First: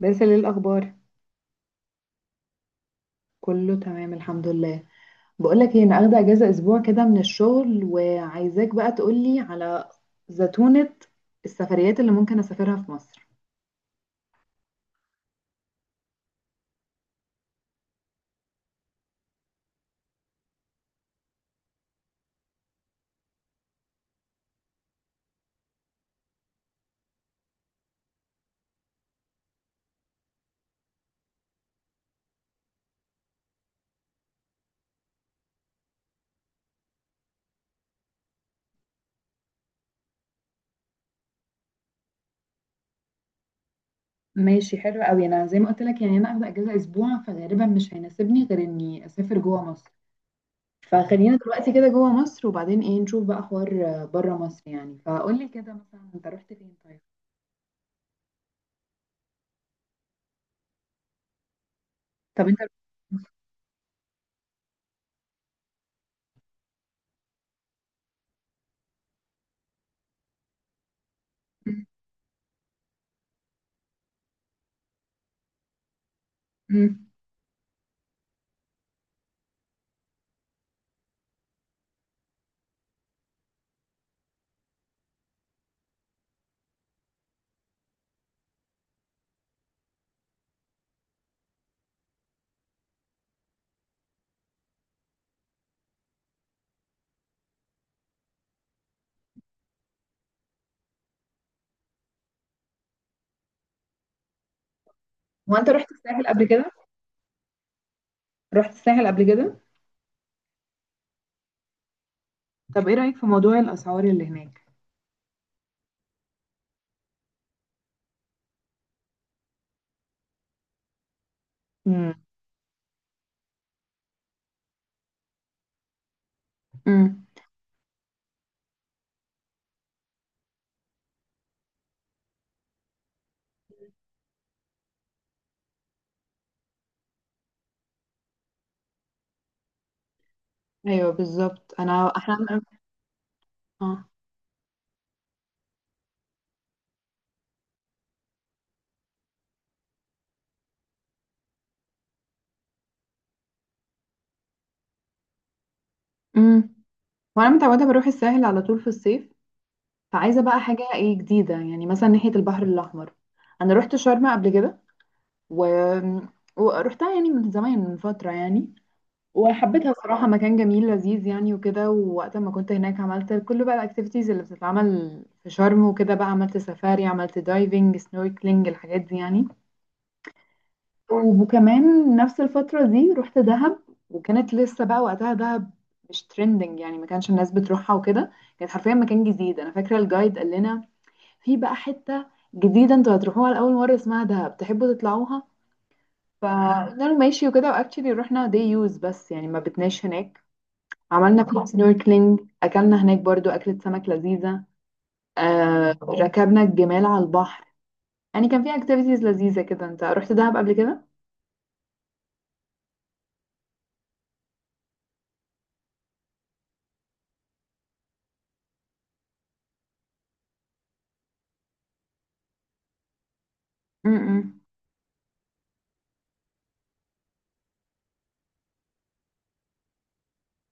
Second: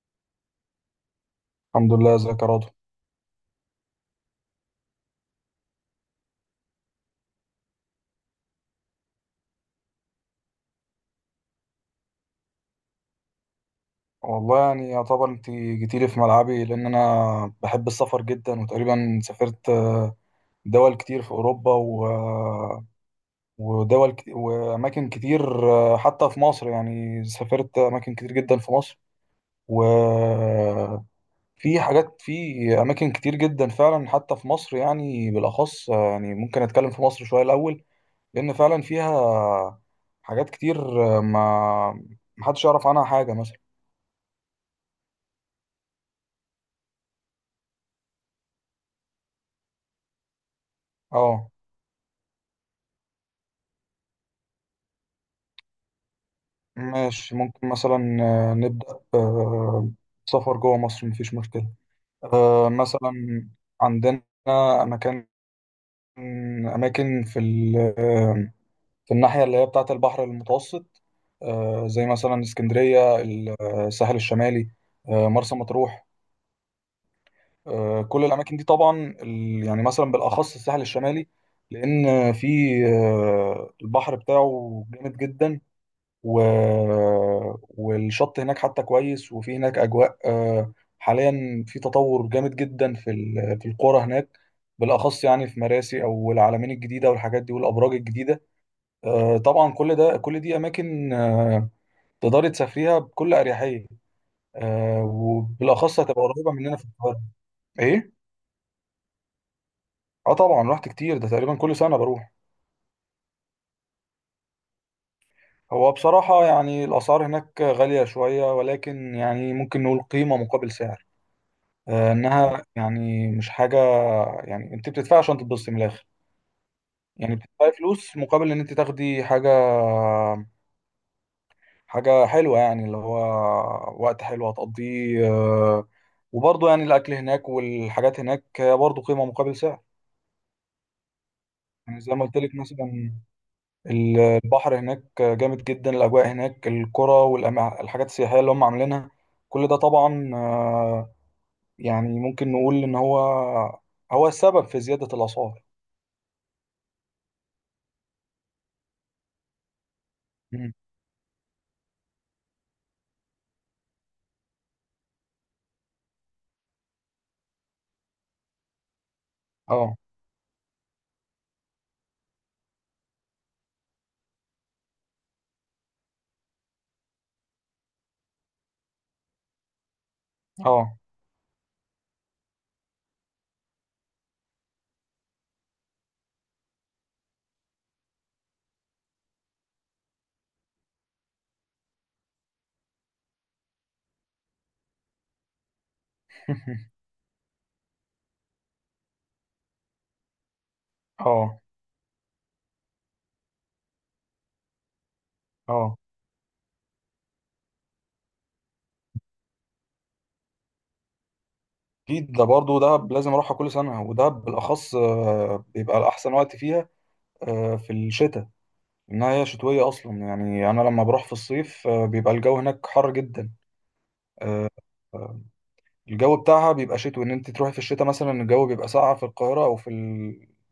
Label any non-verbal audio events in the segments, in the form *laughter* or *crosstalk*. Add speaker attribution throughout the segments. Speaker 1: بس ايه الاخبار؟
Speaker 2: الحمد لله. ازيك يا رضوى؟
Speaker 1: كله تمام الحمد لله. بقولك ايه، انا اخده اجازه اسبوع كده من الشغل، وعايزاك بقى تقولي على زتونه السفريات اللي ممكن اسافرها في مصر.
Speaker 2: والله يعني يعتبر انت جيتيلي في ملعبي، لان انا بحب السفر جدا، وتقريبا سافرت دول كتير في اوروبا واماكن كتير حتى في مصر. يعني سافرت اماكن كتير جدا في مصر، وفي حاجات في اماكن كتير جدا فعلا حتى في مصر، يعني بالاخص. يعني ممكن اتكلم في مصر شوية الاول، لان فعلا فيها حاجات كتير ما محدش يعرف عنها حاجة مثلا.
Speaker 1: ماشي، حلو قوي. انا زي ما قلت لك يعني انا اخده اجازه اسبوع، فغالبا مش هيناسبني غير اني اسافر جوه مصر. فخلينا
Speaker 2: اه،
Speaker 1: دلوقتي كده جوه مصر، وبعدين ايه نشوف بقى حوار بره مصر يعني. فقولي كده مثلا، انت رحت فين؟ طيب.
Speaker 2: ماشي. ممكن مثلا نبدأ آه، سفر جوه مصر، مفيش مشكلة.
Speaker 1: طب انت
Speaker 2: مثلا عندنا مكان أماكن في الناحية اللي هي بتاعة البحر المتوسط، زي مثلا اسكندرية، الساحل الشمالي، مرسى مطروح.
Speaker 1: مم.
Speaker 2: كل الأماكن دي طبعا، يعني مثلا بالأخص الساحل الشمالي، لأن في البحر بتاعه جامد جدا، و... والشط هناك حتى كويس، وفي هناك أجواء. حاليا في تطور جامد جدا في القرى هناك، بالأخص يعني في مراسي أو العلمين الجديدة والحاجات دي والأبراج الجديدة. طبعا كل دي أماكن تقدري تسافريها بكل أريحية،
Speaker 1: هو انت رحت
Speaker 2: وبالأخص هتبقى
Speaker 1: الساحل قبل
Speaker 2: قريبة
Speaker 1: كده؟
Speaker 2: مننا في القاهرة. إيه؟
Speaker 1: رحت الساحل قبل كده؟
Speaker 2: آه طبعا، رحت كتير، ده تقريبا كل سنة بروح.
Speaker 1: طب ايه رايك في موضوع الاسعار اللي هناك؟
Speaker 2: هو بصراحة يعني الأسعار هناك غالية شوية، ولكن يعني ممكن نقول قيمة مقابل سعر،
Speaker 1: امم
Speaker 2: انها يعني مش حاجه. يعني انت بتدفعي عشان تتبسطي من الاخر،
Speaker 1: امم
Speaker 2: يعني بتدفعي فلوس مقابل ان انت تاخدي حاجه، حاجه حلوه، يعني اللي هو وقت حلو هتقضيه، وبرضه يعني الاكل هناك والحاجات هناك برضه قيمه مقابل سعر.
Speaker 1: ايوه بالظبط،
Speaker 2: يعني
Speaker 1: انا
Speaker 2: زي ما
Speaker 1: احنا.
Speaker 2: قلت لك مثلا،
Speaker 1: اه.
Speaker 2: ال- البحر هناك جامد جدا، الاجواء هناك، القرى والحاجات السياحيه اللي هم عاملينها، كل ده طبعا، يعني ممكن نقول ان هو السبب في زياده الاسعار.
Speaker 1: امم وانا متعوده بروح الساحل على طول في الصيف، فعايزه بقى
Speaker 2: مم.
Speaker 1: حاجه ايه جديده، يعني مثلا ناحيه البحر الاحمر. انا رحت شرم قبل كده و... ورحتها يعني من زمان، من فتره يعني. وحبيتها
Speaker 2: اه،
Speaker 1: صراحه، مكان جميل لذيذ يعني، وكده. ووقت ما كنت هناك عملت كل بقى الاكتيفيتيز اللي بتتعمل في شرم وكده. بقى عملت سفاري، عملت دايفنج، سنوركلينج، الحاجات دي يعني.
Speaker 2: اه.
Speaker 1: وكمان نفس الفترة دي رحت دهب. وكانت لسه بقى وقتها دهب مش ترندنج يعني، ما كانش الناس بتروحها وكده. كانت حرفيا مكان جديد. انا فاكرة الجايد قال لنا في بقى حتة جديدة انتوا هتروحوها لأول مرة اسمها دهب، تحبوا تطلعوها؟
Speaker 2: *laughs*
Speaker 1: فقلنا له ماشي وكده، واكشلي رحنا. دي يوز بس يعني، ما بتناش هناك. عملنا
Speaker 2: اه،
Speaker 1: فيها سنوركلينج، اكلنا هناك برضو أكلة سمك لذيذة.
Speaker 2: اه.
Speaker 1: ركبنا الجمال على البحر. يعني كان في اكتيفيتيز لذيذة كده. انت رحت دهب قبل كده؟
Speaker 2: اكيد، ده برضه دهب لازم اروحها كل سنه، ودهب بالاخص بيبقى الاحسن وقت فيها في الشتاء. انها هي شتويه اصلا، يعني انا لما بروح في الصيف بيبقى الجو هناك حر جدا.
Speaker 1: م- م-
Speaker 2: آه، الجو بتاعها بيبقى شتوي، ان انت تروحي في الشتاء مثلا الجو بيبقى ساقع في القاهره او في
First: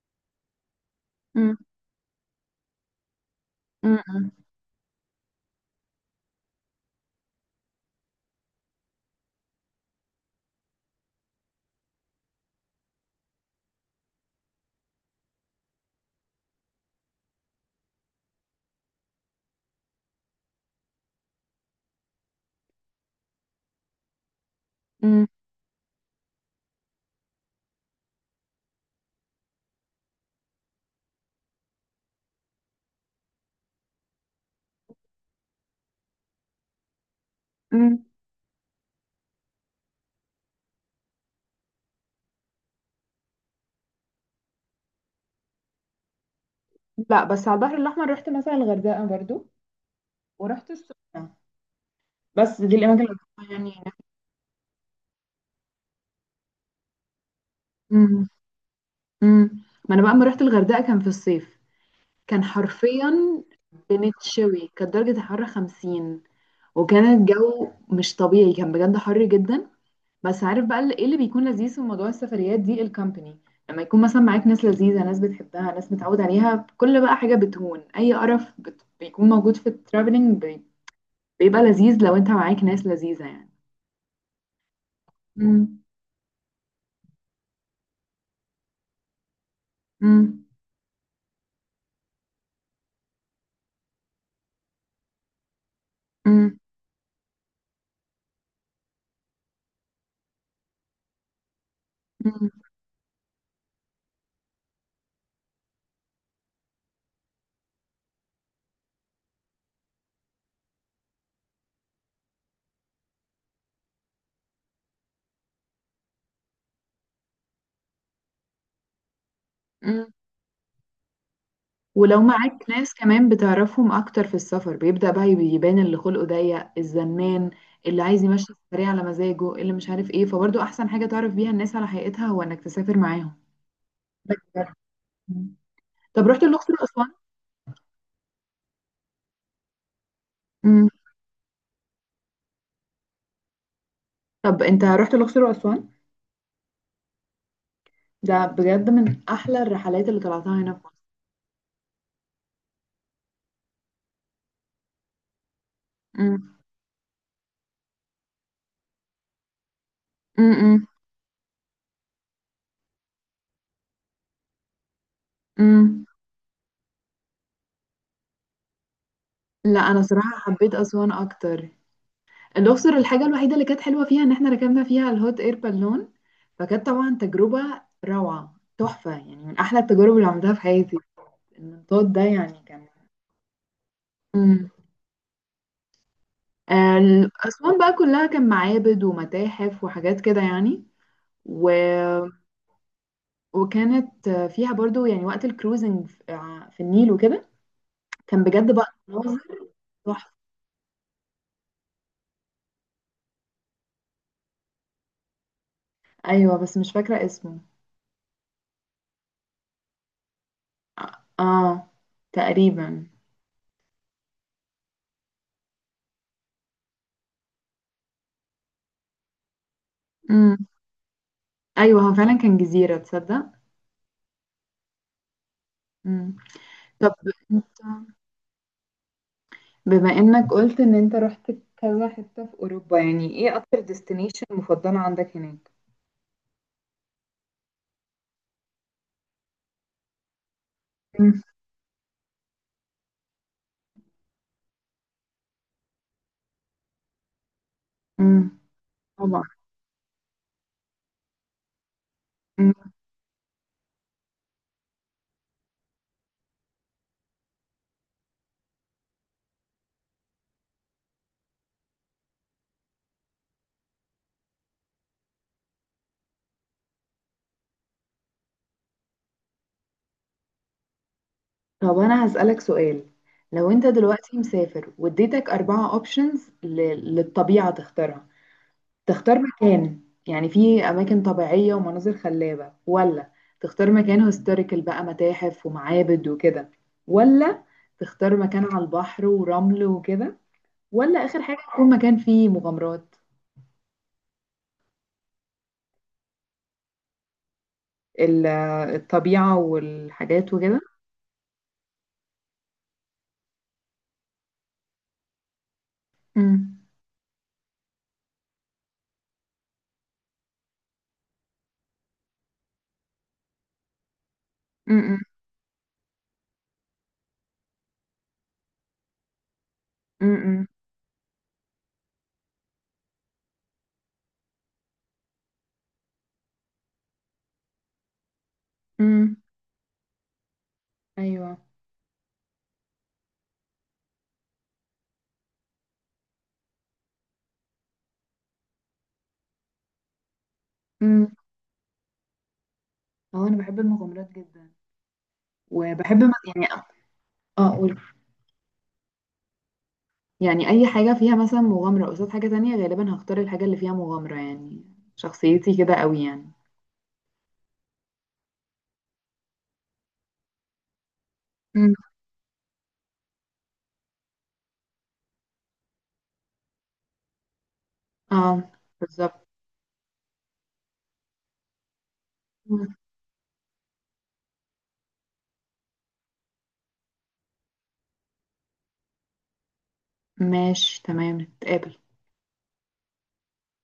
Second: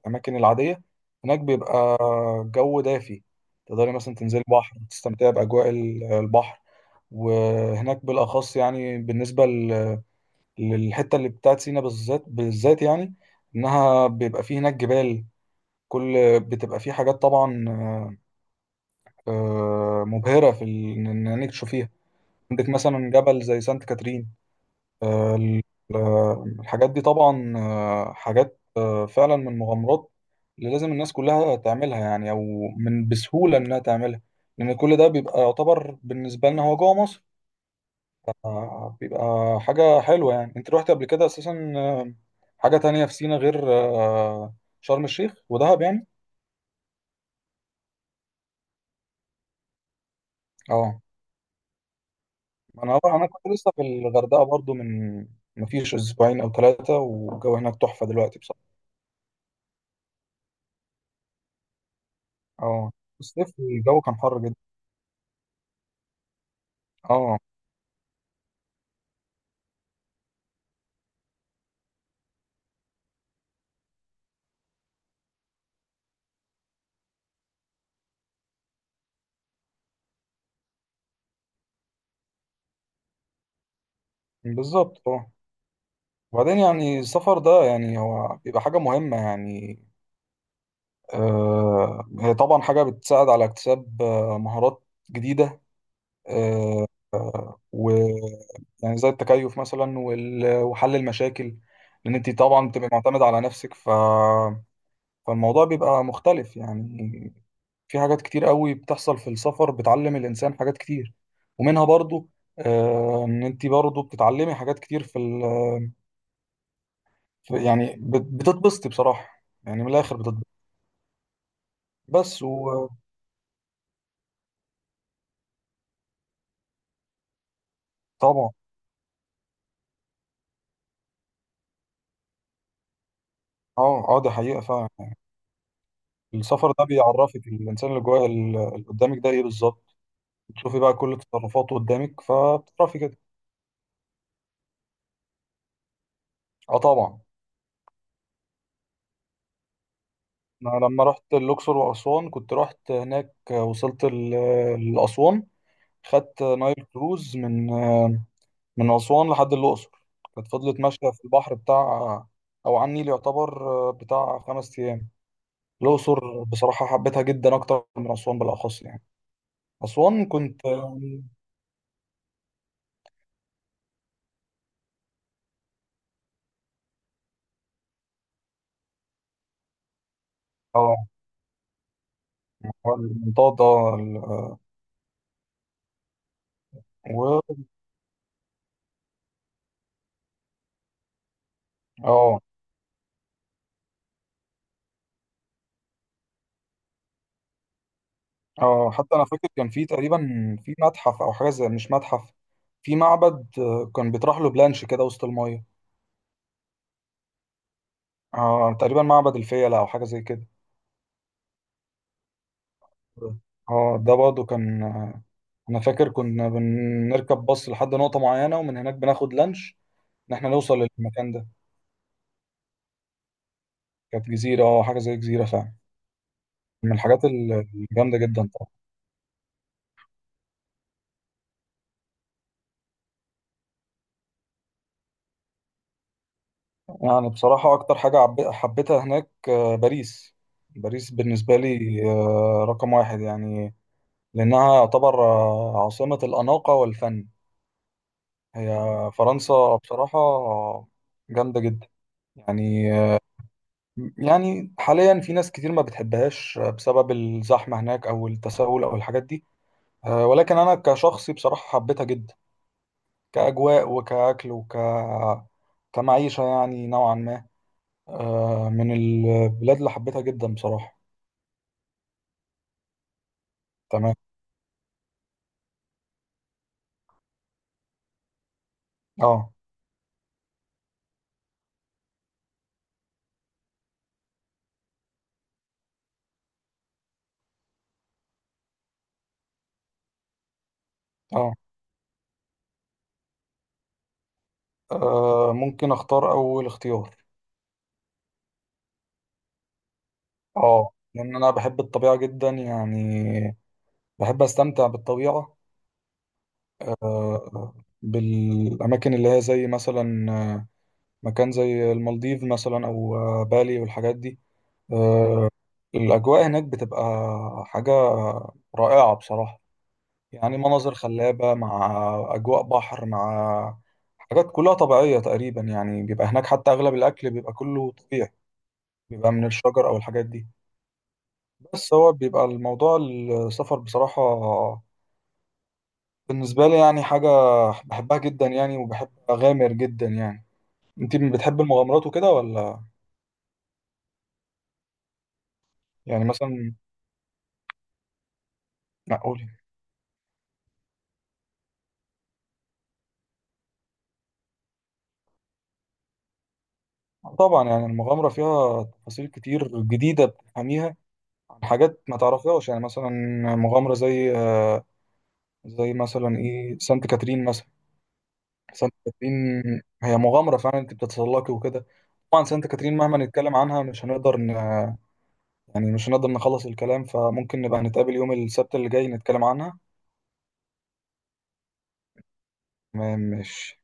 Speaker 2: الاماكن العاديه، هناك
Speaker 1: م-
Speaker 2: بيبقى جو دافي، تقدري مثلا
Speaker 1: م-
Speaker 2: تنزلي بحر تستمتعي باجواء البحر. وهناك بالاخص يعني بالنسبه للحته اللي بتاعت سينا، بالذات بالذات، يعني انها بيبقى فيه هناك جبال، كل بتبقى فيه حاجات طبعا مبهره ان إنك تشوفيها. عندك مثلا جبل زي سانت كاترين.
Speaker 1: م.
Speaker 2: آه، ال- الحاجات دي طبعا، حاجات فعلا من مغامرات اللي لازم الناس كلها تعملها، يعني او من بسهوله انها تعملها، لان كل ده بيبقى يعتبر بالنسبه لنا هو جوه مصر.
Speaker 1: مم.
Speaker 2: بيبقى حاجة حلوة. يعني انت رحت قبل كده اساسا حاجة تانية في سينا غير شرم الشيخ ودهب يعني؟
Speaker 1: لا، بس على البحر الأحمر رحت مثلا الغردقة برضو، ورحت
Speaker 2: اه،
Speaker 1: السخنة. بس دي الأماكن اللي
Speaker 2: انا
Speaker 1: رحتها
Speaker 2: كنت لسه
Speaker 1: يعني.
Speaker 2: في الغردقة برضو من مفيش اسبوعين او ثلاثة، والجو هناك تحفة
Speaker 1: مم.
Speaker 2: دلوقتي بصراحة.
Speaker 1: مم. ما أنا بقى لما رحت الغردقة كان في الصيف. كان
Speaker 2: اه،
Speaker 1: حرفيا
Speaker 2: الصيف الجو كان حر جدا.
Speaker 1: بنتشوي، كانت درجة الحرارة 50. وكان
Speaker 2: اه،
Speaker 1: الجو مش طبيعي، كان بجد حر جدا. بس عارف بقى، ايه اللي بيكون لذيذ في موضوع السفريات دي؟ الكامباني. لما يكون مثلا معاك ناس لذيذة، ناس بتحبها، ناس متعود عليها، كل بقى حاجة بتهون. أي قرف بيكون موجود في الترافلينج بيبقى لذيذ لو انت معاك ناس لذيذة يعني.
Speaker 2: بالظبط. اه،
Speaker 1: مم.
Speaker 2: وبعدين يعني السفر ده يعني هو بيبقى حاجة مهمة يعني.
Speaker 1: مم.
Speaker 2: هي طبعا حاجة بتساعد على اكتساب مهارات جديدة،
Speaker 1: مم.
Speaker 2: آه، و يعني زي التكيف مثلا وحل المشاكل، لان انت
Speaker 1: مم.
Speaker 2: طبعا بتبقى معتمد على نفسك فالموضوع بيبقى مختلف يعني. في حاجات كتير قوي بتحصل في السفر بتعلم الانسان حاجات كتير، ومنها برضو ان انت برضو بتتعلمي حاجات كتير في، يعني بتتبسطي بصراحة، يعني من
Speaker 1: مم.
Speaker 2: الاخر بتتبسطي.
Speaker 1: ولو
Speaker 2: بس
Speaker 1: معاك
Speaker 2: وطبعا.
Speaker 1: ناس كمان بتعرفهم اكتر في السفر، بيبدأ بقى يبان اللي خلقه ضيق، الزنان، اللي عايز يمشي السفرية على مزاجه، اللي مش عارف ايه. فبرضه احسن حاجة تعرف بيها الناس على حقيقتها هو انك تسافر معاهم.
Speaker 2: اه، اه، دي حقيقة
Speaker 1: بجد.
Speaker 2: فعلا.
Speaker 1: مم. طب رحت الأقصر
Speaker 2: السفر ده
Speaker 1: وأسوان؟
Speaker 2: بيعرفك الانسان اللي جوه، اللي قدامك ده ايه بالظبط، بتشوفي
Speaker 1: مم.
Speaker 2: بقى كل تصرفاته قدامك فبتعرفي كده.
Speaker 1: طب انت رحت الأقصر وأسوان؟
Speaker 2: اه طبعا،
Speaker 1: ده بجد من احلى الرحلات اللي طلعتها
Speaker 2: انا
Speaker 1: هنا في مصر.
Speaker 2: لما رحت الاقصر واسوان كنت رحت هناك وصلت لاسوان، خدت
Speaker 1: مم.
Speaker 2: نايل كروز من اسوان لحد الاقصر، كانت
Speaker 1: مم.
Speaker 2: فضلت
Speaker 1: مم.
Speaker 2: ماشيه في البحر بتاع، او على النيل يعتبر، بتاع 5 ايام.
Speaker 1: مم.
Speaker 2: الاقصر بصراحه حبيتها جدا اكتر من اسوان بالاخص، يعني
Speaker 1: لا، انا
Speaker 2: اسوان
Speaker 1: صراحة
Speaker 2: كنت
Speaker 1: حبيت أسوان اكتر. الأقصر، الحاجة الوحيدة اللي كانت حلوة فيها إن إحنا ركبنا فيها الهوت إير بالون. فكانت طبعا تجربة روعة، تحفة يعني، من أحلى التجارب اللي عملتها في حياتي. المنطاد ده يعني كان.
Speaker 2: المنطقه.
Speaker 1: مم.
Speaker 2: و
Speaker 1: أسوان بقى كلها كان معابد ومتاحف وحاجات كده يعني. و...
Speaker 2: اه
Speaker 1: وكانت فيها برضو يعني وقت الكروزنج في في النيل وكده. كان بجد بقى
Speaker 2: اه حتى انا
Speaker 1: مناظر
Speaker 2: فاكر كان في تقريبا
Speaker 1: تحفة.
Speaker 2: في متحف، او حاجه زي، مش متحف، في معبد كان بيطرح له بلانش كده وسط المايه.
Speaker 1: أيوة، بس مش فاكرة اسمه.
Speaker 2: اه، تقريبا معبد الفيلة او حاجه زي كده.
Speaker 1: آه آه، تقريبا.
Speaker 2: اه، ده برضه كان. انا فاكر كنا بنركب باص لحد نقطه معينه، ومن هناك بناخد لانش ان احنا
Speaker 1: مم.
Speaker 2: نوصل للمكان ده.
Speaker 1: أيوة، هو فعلا كان جزيرة، تصدق.
Speaker 2: كانت جزيره، اه، حاجه زي جزيره فعلا،
Speaker 1: مم.
Speaker 2: من
Speaker 1: طب
Speaker 2: الحاجات
Speaker 1: انت،
Speaker 2: الجامده جدا طبعا.
Speaker 1: بما انك قلت ان انت رحت كذا حتة في اوروبا، يعني ايه اكتر ديستنيشن مفضلة عندك هناك؟
Speaker 2: يعني بصراحه اكتر حاجه حبيتها هناك باريس. باريس
Speaker 1: مم.
Speaker 2: بالنسبه لي رقم واحد يعني، لأنها يعتبر عاصمة الأناقة والفن.
Speaker 1: مم.
Speaker 2: هي
Speaker 1: طبعا.
Speaker 2: فرنسا بصراحة جامدة جدا.
Speaker 1: مم.
Speaker 2: يعني آه، يعني حاليا في ناس كتير ما بتحبهاش بسبب الزحمة هناك أو التسول أو الحاجات دي. ولكن أنا كشخصي بصراحة حبيتها جدا، كأجواء وكأكل كمعيشة يعني نوعا ما. من البلاد اللي حبيتها جدا بصراحة.
Speaker 1: طب انا هسألك سؤال. لو انت
Speaker 2: تمام.
Speaker 1: دلوقتي مسافر، واديتك 4 اوبشنز للطبيعة تختارها. تختار
Speaker 2: اه،
Speaker 1: مكان، يعني في اماكن طبيعية ومناظر خلابة، ولا تختار مكان هيستوريكال بقى متاحف ومعابد وكده، ولا تختار مكان على البحر ورمل وكده، ولا آخر
Speaker 2: اه.
Speaker 1: حاجة يكون مكان فيه مغامرات؟
Speaker 2: ممكن اختار أول اختيار.
Speaker 1: ال- الطبيعة والحاجات وكده.
Speaker 2: اه، لان انا بحب الطبيعه جدا، يعني بحب استمتع بالطبيعه
Speaker 1: امم
Speaker 2: آه، آه، بالاماكن اللي هي زي مثلا مكان زي المالديف مثلا، او بالي والحاجات دي.
Speaker 1: امم
Speaker 2: آه، الاجواء هناك بتبقى حاجه رائعه بصراحه، يعني
Speaker 1: امم
Speaker 2: مناظر خلابه مع اجواء بحر، مع حاجات كلها طبيعيه تقريبا، يعني بيبقى هناك حتى اغلب الاكل بيبقى كله طبيعي، بيبقى
Speaker 1: امم
Speaker 2: من الشجر او الحاجات دي.
Speaker 1: ايوه.
Speaker 2: بس هو بيبقى الموضوع السفر بصراحه بالنسبة لي يعني حاجة بحبها جدا يعني، وبحب أغامر جدا يعني. أنت
Speaker 1: امم
Speaker 2: بتحب المغامرات وكده ولا؟
Speaker 1: اه، انا بحب المغامرات جدا. وبحب
Speaker 2: يعني
Speaker 1: يعني
Speaker 2: مثلا،
Speaker 1: اقول
Speaker 2: معقولة.
Speaker 1: يعني اي حاجة فيها مثلا مغامرة قصاد حاجة تانية، غالبا هختار الحاجة اللي فيها مغامرة يعني. شخصيتي كده قوي يعني.
Speaker 2: طبعا يعني المغامرة فيها تفاصيل كتير جديدة بتفهميها عن
Speaker 1: امم
Speaker 2: حاجات ما تعرفيهاش، يعني مثلا مغامرة زي زي مثلا إيه، سانت كاترين مثلا.
Speaker 1: اه،
Speaker 2: سانت كاترين
Speaker 1: بالظبط.
Speaker 2: هي مغامرة فعلا، أنت بتتسلقي وكده. طبعا سانت
Speaker 1: مم.
Speaker 2: كاترين مهما نتكلم عنها مش هنقدر يعني مش هنقدر نخلص الكلام، فممكن نبقى نتقابل يوم السبت اللي جاي نتكلم عنها.
Speaker 1: ماشي، تمام، نتقابل.
Speaker 2: مش